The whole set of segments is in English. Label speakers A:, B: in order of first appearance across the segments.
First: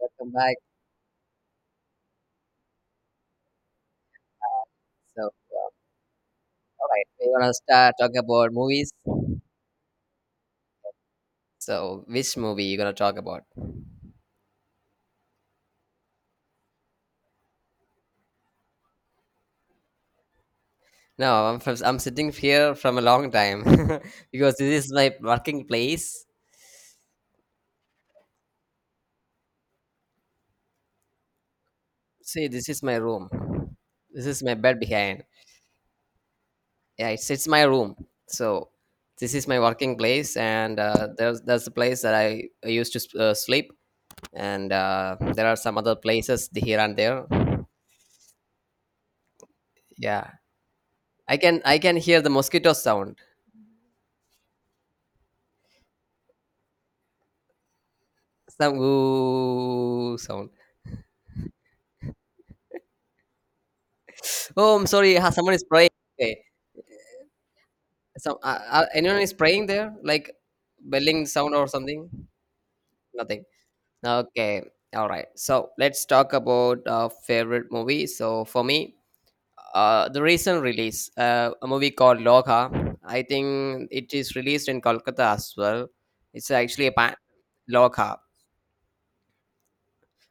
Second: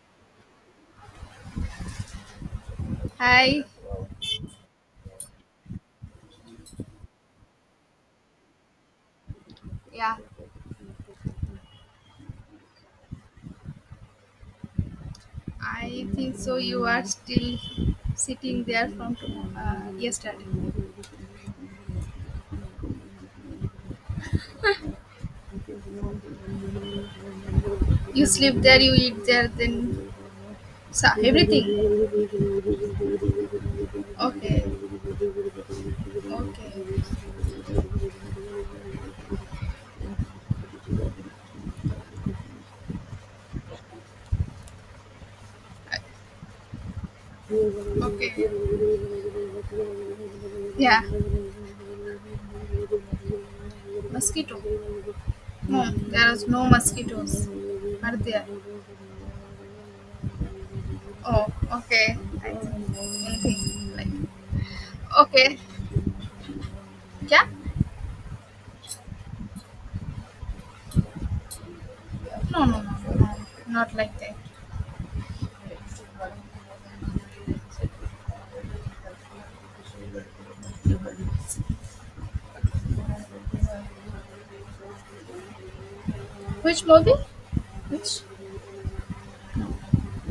A: Welcome back.
B: Hi,
A: So, all right, we're gonna start talking about movies.
B: yeah,
A: So, which movie you gonna talk about?
B: I think so. You are still sitting there from yesterday.
A: No, I'm sitting here from a long time because this is my working place.
B: You sleep there, you eat there, then so everything.
A: See, this is my room. This is my
B: Okay,
A: bed behind. Yeah,
B: okay,
A: it's my room. So, this is my working place, and there's the place that I used to sleep, and there are some other places here and there.
B: okay.
A: Yeah,
B: Yeah,
A: I can hear the mosquito sound.
B: mosquito. No, there is no mosquitoes. Are there?
A: Some ooh sound.
B: Oh, okay. I think anything like
A: Oh, I'm sorry. Ha, someone
B: okay.
A: is praying. Okay.
B: Yeah.
A: Some anyone is praying there, like belling sound or something.
B: No, no, no, no, no,
A: Nothing.
B: not like that.
A: Okay. All right. So let's talk about favorite movie. So for me, the recent release, a movie called Logha. I think it is released in Kolkata as well. It's
B: Which
A: actually a pan-
B: movie?
A: Logha.
B: Which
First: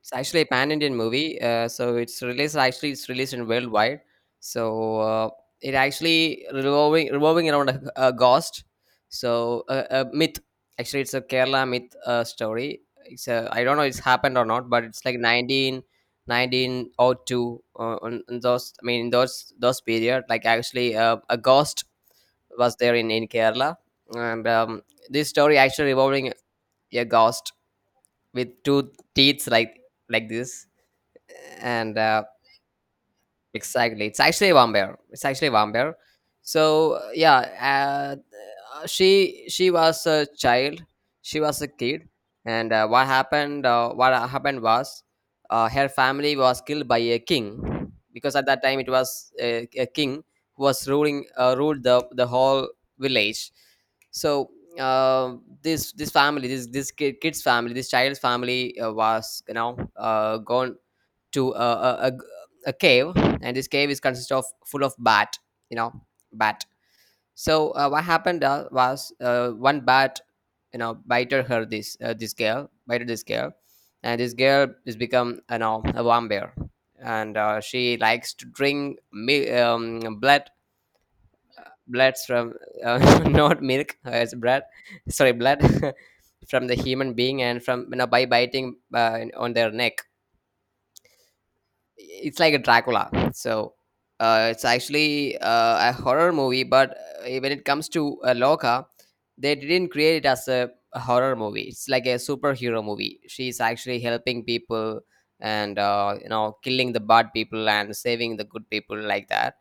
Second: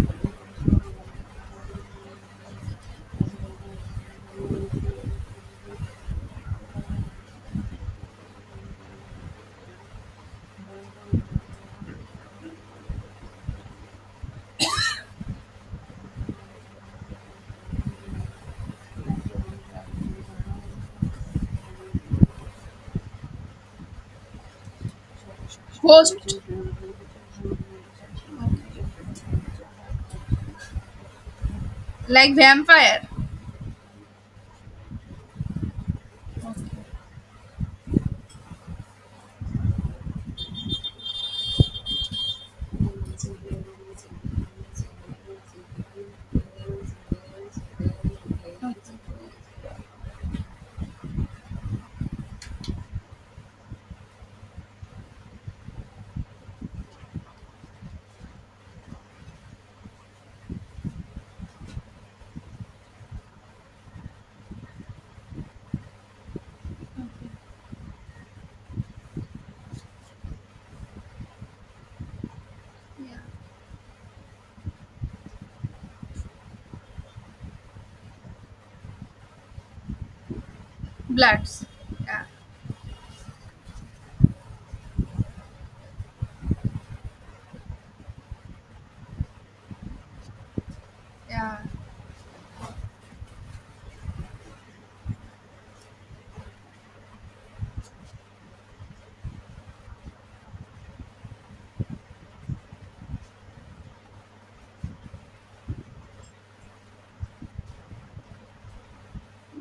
A: It's actually a pan-Indian movie. So it's released, actually it's released in worldwide. So uh, it actually revolving around a ghost. A myth. Actually, it's a Kerala myth story. It's a, I don't know it's happened or not, but it's like nineteen o two. On those. I mean, in those period, like actually a ghost was there in Kerala, and this story actually
B: ghost?
A: revolving a ghost with two teeth like this and
B: Like vampire.
A: exactly, it's actually a vampire, it's actually a vampire. so uh, yeah uh, she was a child. She was a kid, and what happened was, her family was killed by a king because at that time it
B: Yeah.
A: was a king who was ruling ruled the whole village. So uh, this this family this this kid, kid's family, this child's family was, you know, gone to a a cave, and this cave is consist of full of bat, you know, bat. So what happened was one bat, you know, bited her this this girl bited this girl, and this girl is become, you know, a vampire, and she likes to drink blood.
B: Bloods.
A: Bloods
B: Yeah.
A: from uh, not milk, it's blood. Sorry, blood from the human being, and from, you know, by biting on their neck.
B: Yeah.
A: It's like a Dracula. It's actually a horror movie, but when it comes to Loka, they didn't create it as a horror movie. It's like a superhero movie. She's actually helping people, and you know, killing the bad people and saving the good people like that.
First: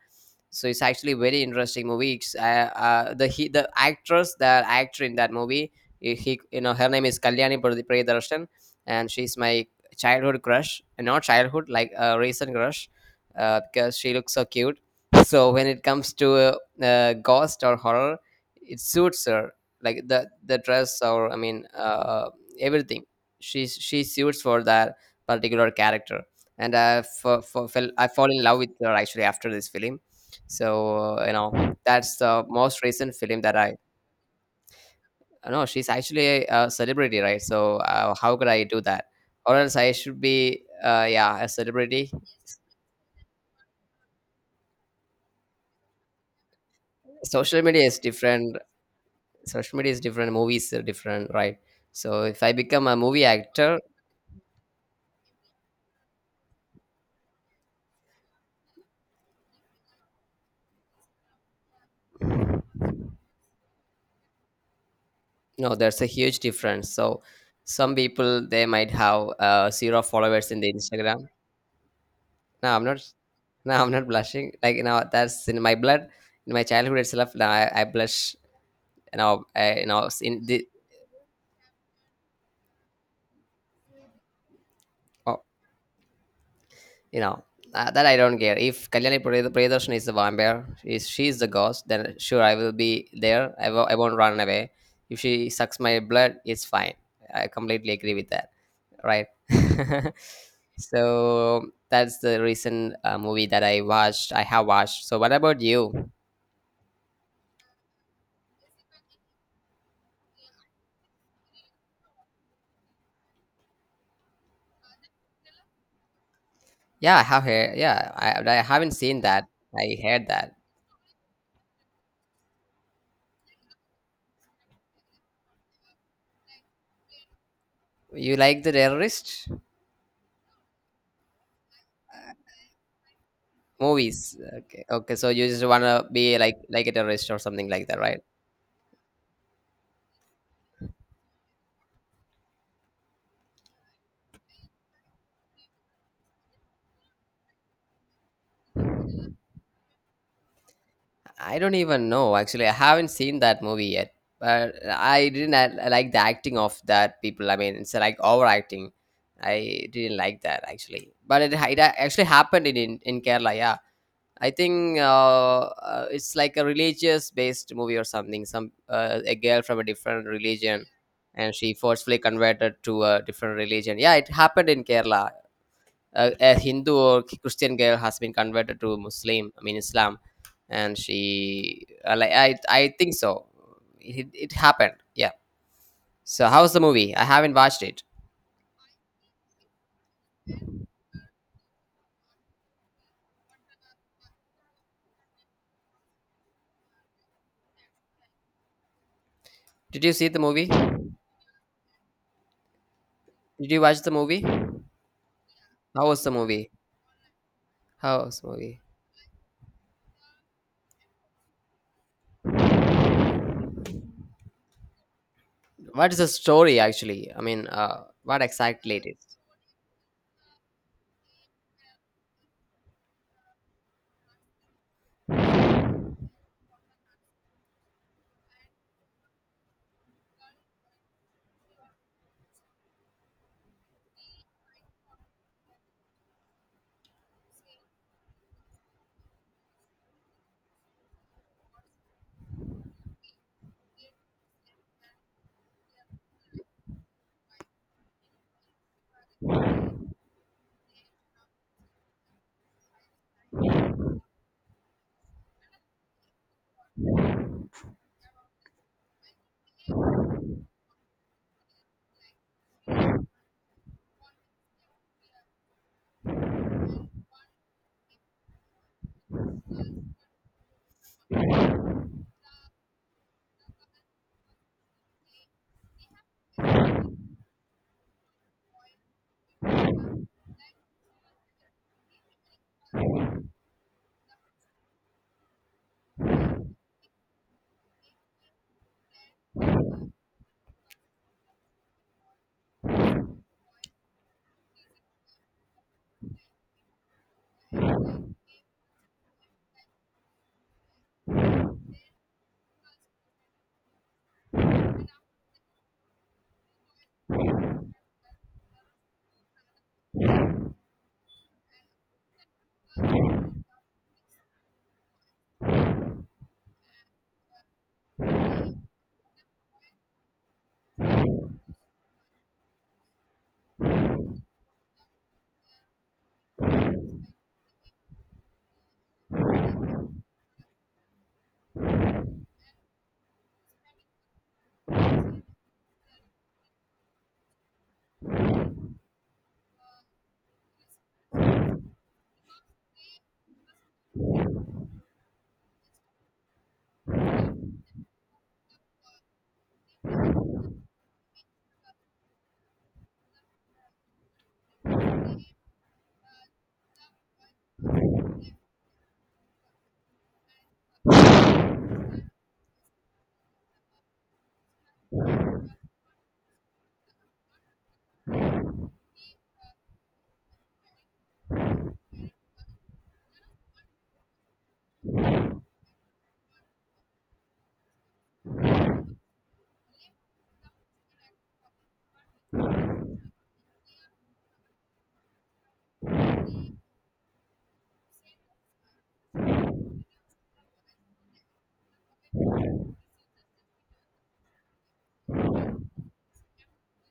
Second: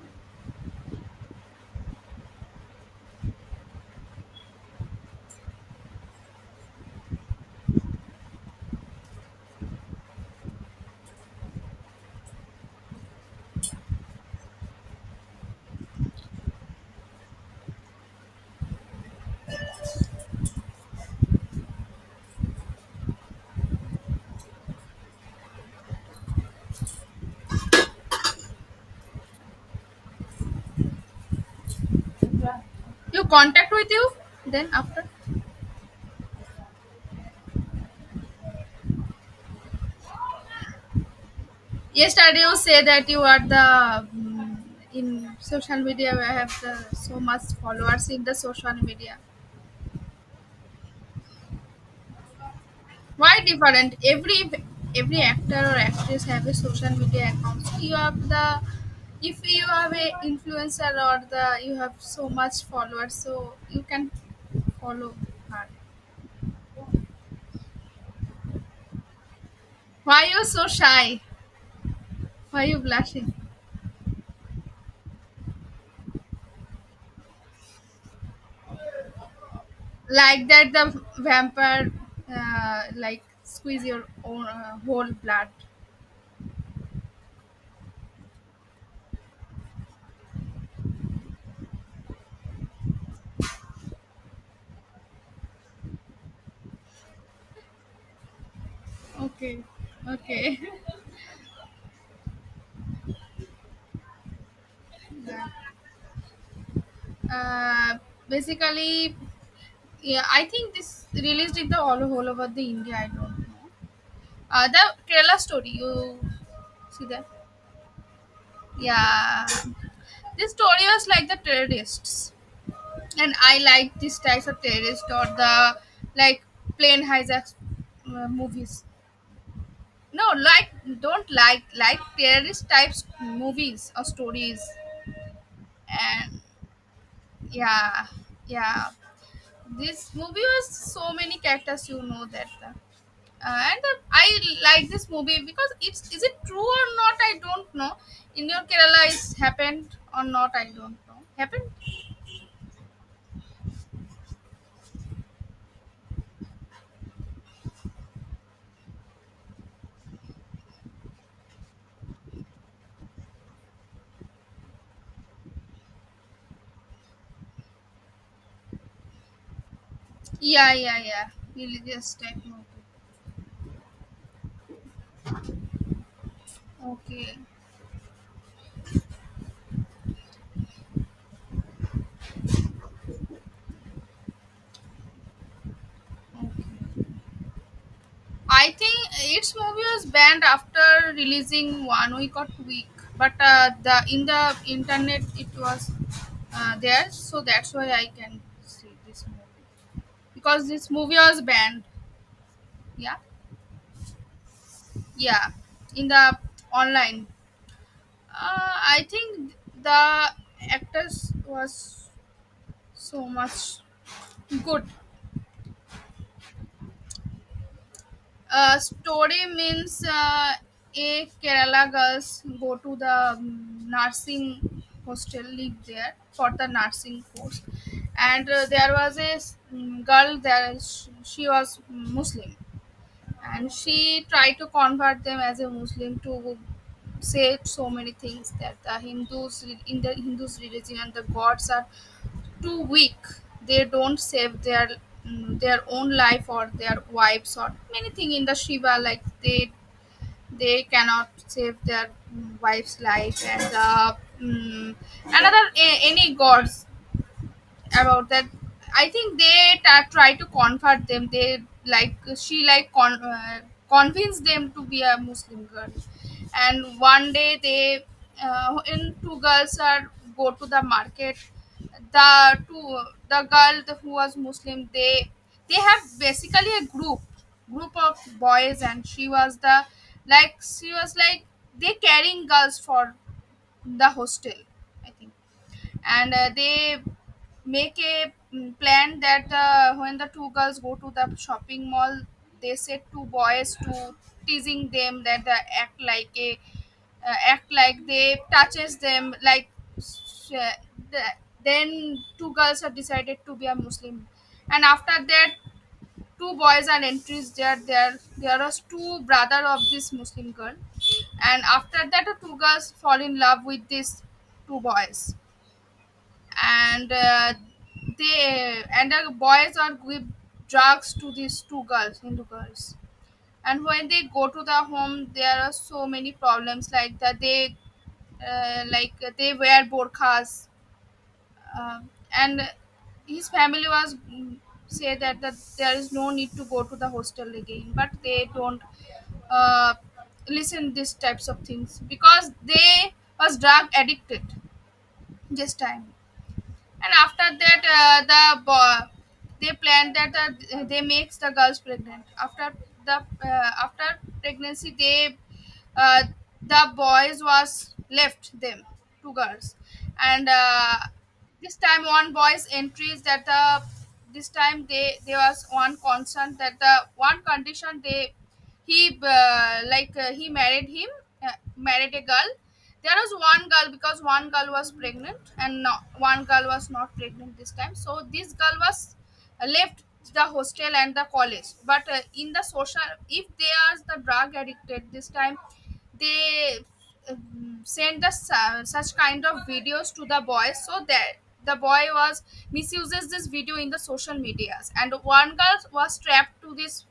A: So it's actually very interesting movie. It's, the he, the actress, the actor in that movie, you know, her name is Kalyani Priyadarshan, and she's my childhood crush, not childhood, like a recent crush, because she looks so cute. So when it comes to ghost or horror, it suits her, like the dress, or I mean everything. She suits for that particular character, and I f- f- fell I fall in love with her actually after this film. You know, that's the most recent
B: You
A: film that
B: contact
A: I...
B: with you then after?
A: no, she's actually a celebrity, right? How could I do that? Or else I should be, yeah, a celebrity.
B: Yesterday you say that you are the in social media I have the so much
A: Social media is
B: followers in the
A: different.
B: social media.
A: Social media is different. Movies are different, right? So if I become a movie
B: Why
A: actor...
B: different? Every actor or actress have a social media account. So you have the if you have a influencer or the you have so much followers so you can follow her.
A: no, there's a huge difference. So some people, they might have zero
B: Why you
A: followers in
B: so
A: the
B: shy?
A: Instagram.
B: Why
A: No,
B: you
A: I'm not.
B: blushing?
A: No, I'm not blushing. Like, you know, that's in my blood, in my childhood itself. Now I blush. You know you know, in
B: Like
A: the...
B: that the vampire like squeeze your own whole blood.
A: You know, that I don't care. If Kalyani Priyadarshan is the vampire, is she is the ghost, then sure, I will be there. I won't run away. If she sucks my blood, it's fine. I completely agree with that, right?
B: Okay. Okay.
A: So that's the recent movie that I watched. I have watched. So what
B: Yeah,
A: about you?
B: uh, basically yeah I think this released in the all over the India I don't know the Kerala story you see
A: Yeah, I
B: that.
A: have heard. Yeah, I haven't seen
B: Yeah,
A: that. I heard
B: this
A: that.
B: story was like the terrorists, and I like these types of terrorists or the like plane hijacks
A: You like the
B: movies.
A: terrorist
B: No, like don't like terrorist types movies or
A: movies?
B: stories,
A: Okay, okay. So you just wanna be
B: and
A: like a terrorist or something like that,
B: yeah,
A: right?
B: yeah. This movie was so many characters, you know that. And I like this movie because it's is it true or not? I don't know. In your Kerala, it's happened or not? I don't know.
A: I
B: Happened?
A: don't even know. Actually, I haven't seen that movie yet, but I didn't a- like the acting of that people. I mean, it's like overacting. I didn't like that actually, but it actually happened in in Kerala. Yeah, I think it's like a religious based movie or something. Some a girl from a different
B: Yeah,
A: religion,
B: yeah, yeah.
A: and she
B: Religious
A: forcefully
B: type movie.
A: converted to a different religion. Yeah, it happened in Kerala. A Hindu or
B: Okay,
A: Christian girl has been converted to Muslim. I mean Islam, and she like I think so. It happened. Yeah. So how's the
B: okay.
A: movie? I haven't watched it.
B: I think its movie was banned after releasing one week or two week, but the in the internet it was there, so that's why I can see this movie
A: Did you see the
B: because
A: movie?
B: this movie was banned. Yeah,
A: Did you watch the movie?
B: yeah,
A: How
B: in
A: was the
B: the
A: movie?
B: online.
A: How was the movie?
B: I think the actors was so much good.
A: What is the story actually? I mean, what exactly it is?
B: Story means a Kerala girls go to the nursing hostel, live there for the nursing course, and there was a girl there. She was Muslim, and she tried to convert them as a Muslim to say so many things, that the Hindus in the Hindus religion and the gods are too weak. They don't save their their own life or their wives or anything in the Shiva. Like they cannot save their wife's life and the mm, another any gods about that. I think they try to convert them. They like, she like convinced them to be a Muslim girl. And one day they in two girls are go to the market, the two, the girl who was Muslim. They have basically a group of boys, and she was the, like she was like they carrying girls for the hostel I think. And they make a plan that when the two girls go to the shopping mall, they said two boys to teasing them, that they act like a act like they touches them like sh- the, then two girls are decided to be a Muslim. And after that two boys are entries there, are two brother of this Muslim girl. And after that the two girls fall in love with these two boys, and they and the boys are give drugs to these two girls Hindu girls. And when they go to the home there are so many problems like that they like they wear burqas uh, and his family was say that there is no need to go to the hostel again, but they don't uh, listen these types of things because they was drug addicted this time. And after that the boy they planned that, they makes the girls pregnant the after pregnancy. Uh, the boys was left them, two girls. And this time one boy's entries that the, this time they, there was one concern that the, one condition they, he like he married him, married a girl. There was one girl because one girl was pregnant, and no, one girl was not pregnant this time, so this girl was left the hostel and the college. But in the social, if they are the drug addicted this time, they send the such kind of videos to the boys, so that the boy was misuses this video in the social medias, and one girl was trapped to this,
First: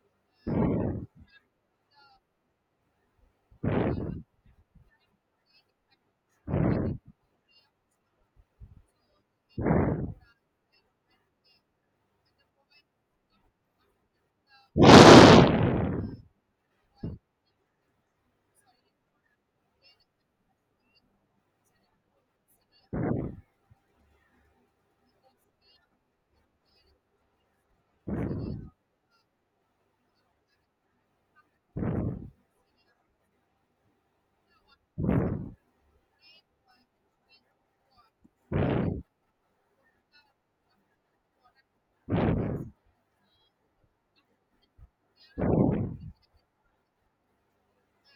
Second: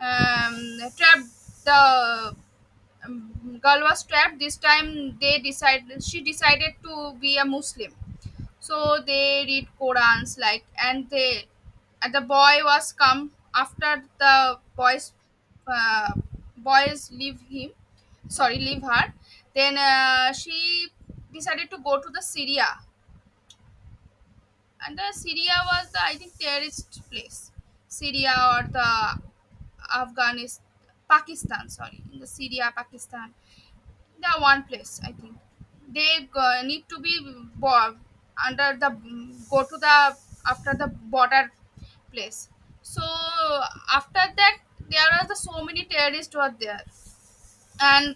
B: trapped the girl was trapped this time. They decided, she decided to be a Muslim. So they read Qurans like, and they, and the boy was come after, the boys uh, boys leave him, sorry, leave her. Then she decided to go to the Syria. And Syria was the, I think, terrorist place, Syria or the Afghanistan, Pakistan. Sorry, in the Syria, Pakistan, they are one place. I think they need to be bo- under the, go to the, after the border place. So after that, there are the so many terrorists were there, and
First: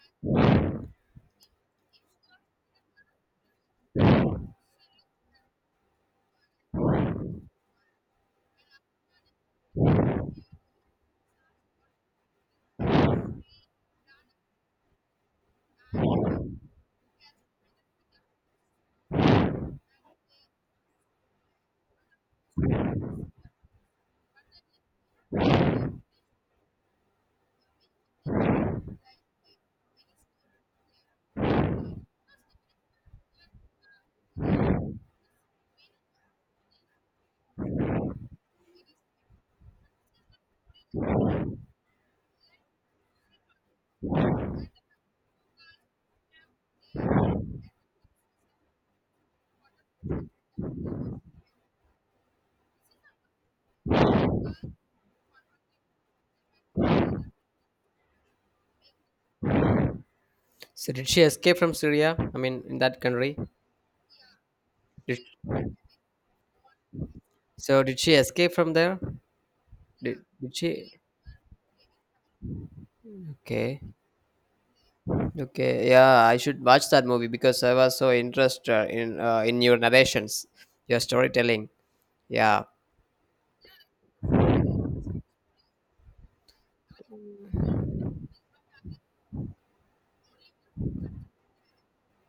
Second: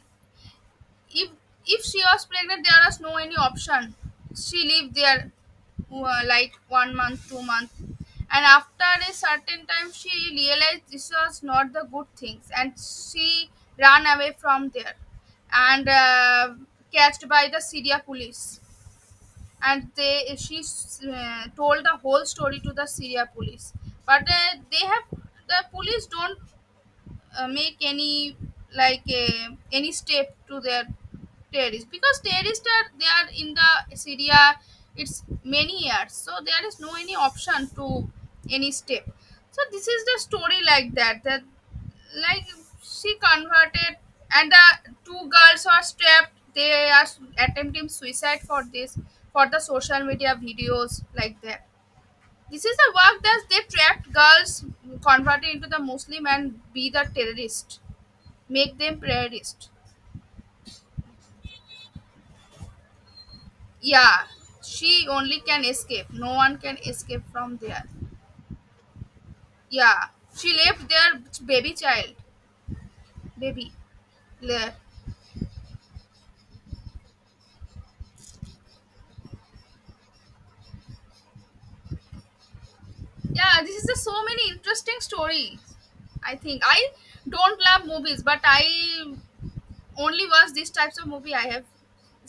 B: if if she was pregnant there was no any option, she lived there like one month two month. And after a certain time she realized this was not the good things, and she ran away from there, and catched by the Syria police. And they she told the whole story to the Syria police, but they have, the police don't make any, like any step to their terrorists, because terrorists are, they are in the Syria. It's many years, so there is no any option to any step. So this is the story, like that, that, like she converted, and the two girls are trapped, they are attempting suicide for this, for the social media videos like that. This is a work that they trapped girls, converted into the Muslim and be the terrorist, make them terrorist.
A: So did she escape from Syria? I mean, in that country?
B: Yeah, she
A: Did,
B: only can escape. No one can escape from
A: so
B: there.
A: did she escape from there?
B: Yeah, she
A: Did
B: left
A: she?
B: their baby child, baby.
A: Okay.
B: Le-
A: Okay. Yeah, I should watch that movie because I was so interested in your narrations, your storytelling. Yeah.
B: Yeah, this is a so many interesting stories. I think I don't love movies, but I only watch these types of movie I have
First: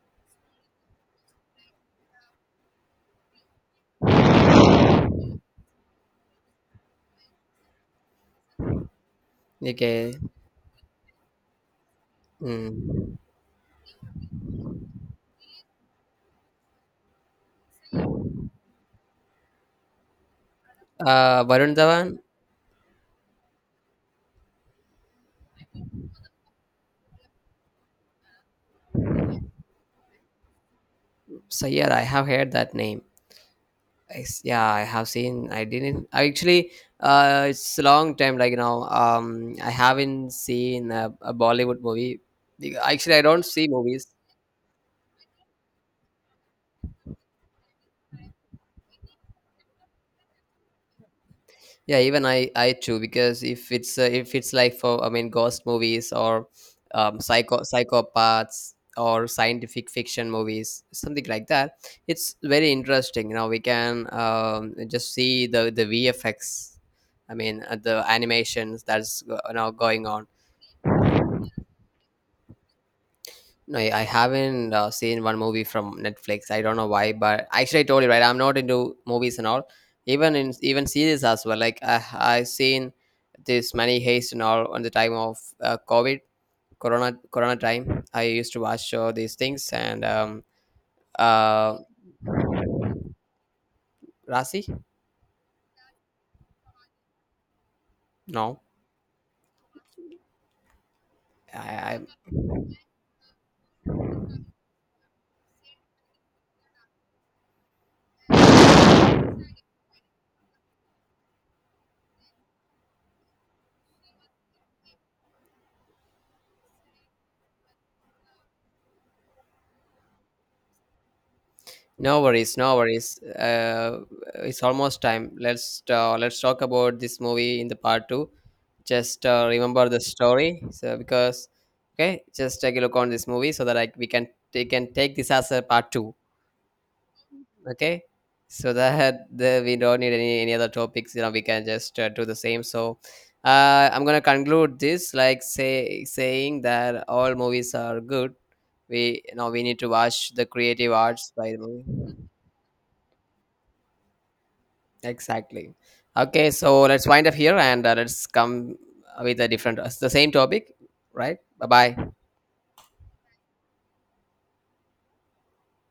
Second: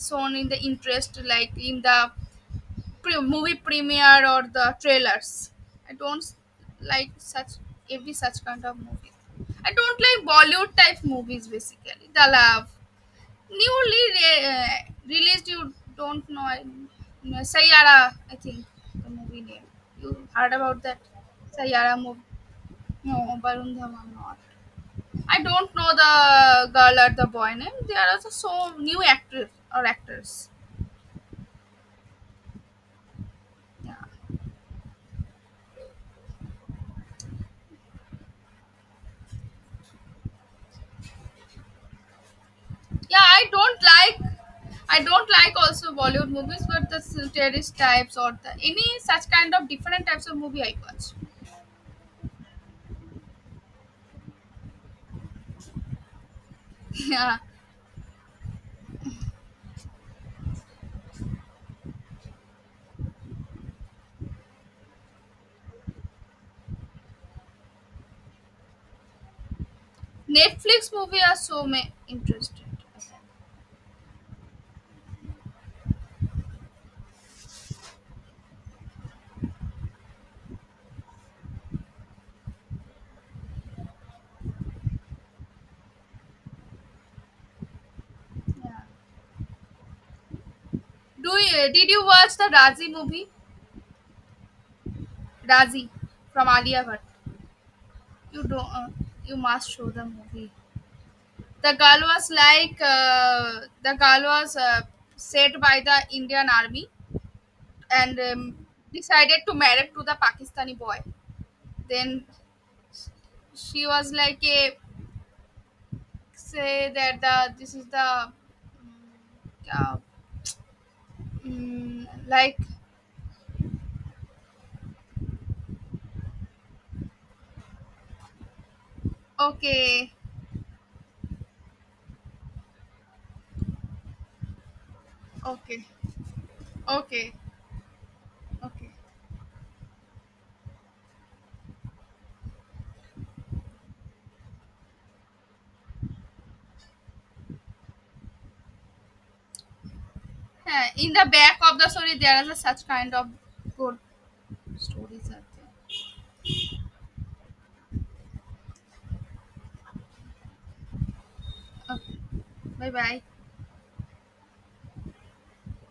B: shown in the interest, like in the movie premiere or the trailers. I don't like such, every such kind of movies. I don't
A: Okay.
B: like Bollywood type movies basically. The love
A: Mm.
B: newly released. You don't know. No, Sayara, I think the movie name. You heard about that
A: Varun
B: Sayara
A: Dhawan.
B: movie? No, Varun Dhawan not. I don't know the girl or the boy name. There are also so new actors or actors.
A: So yeah, I have heard that name.
B: Yeah.
A: I s yeah, I have seen. I didn't. I actually, it's a long time. Like, you know, I haven't seen a Bollywood movie. Be- Actually, I
B: Yeah,
A: don't see movies.
B: I don't like also Bollywood movies, but the terrorist types or the any such kind of different types of movie I watch.
A: Yeah, even I too, because if it's like for I mean ghost movies or
B: Yeah,
A: psycho psychopaths or scientific fiction movies something like that, it's very interesting, you know, we can just see the VFX. I mean the animations that's go- you going on.
B: Netflix movie are so interested.
A: No, I haven't seen one movie from Netflix. I don't know why, but actually, I told you right. I'm not into movies and all, even in even series as well. Like I seen this many haste and all on the time of COVID, Corona, Corona time. I used to
B: Yeah,
A: watch these things and
B: do you
A: uh,
B: did you watch the Razi movie,
A: Rasi.
B: razi from Alia Bhatt? You don't,
A: No,
B: you must show the movie. The
A: I I,
B: girl was set by the Indian army, and decided to marry to the Pakistani boy. Then she was like a, say that the, this is the uh,
A: No worries,
B: like,
A: no worries. It's almost time. Let's talk about this movie in the part two. Just remember the
B: okay,
A: story, so because okay, just take a look on this movie so that we can take this as a
B: okay,
A: part two.
B: okay,
A: Okay, so
B: okay.
A: that the, we don't need any other topics. You know, we can just do the same. So I'm gonna conclude this like saying that all movies are good. We, you know, we need to watch the
B: Yeah,
A: creative
B: in the
A: arts by the
B: back of
A: movie.
B: the story there is a such kind of good stories are there.
A: Exactly. Okay, so let's wind up here and let's come with a different, the same topic, right? Bye bye.
B: Okay, bye bye.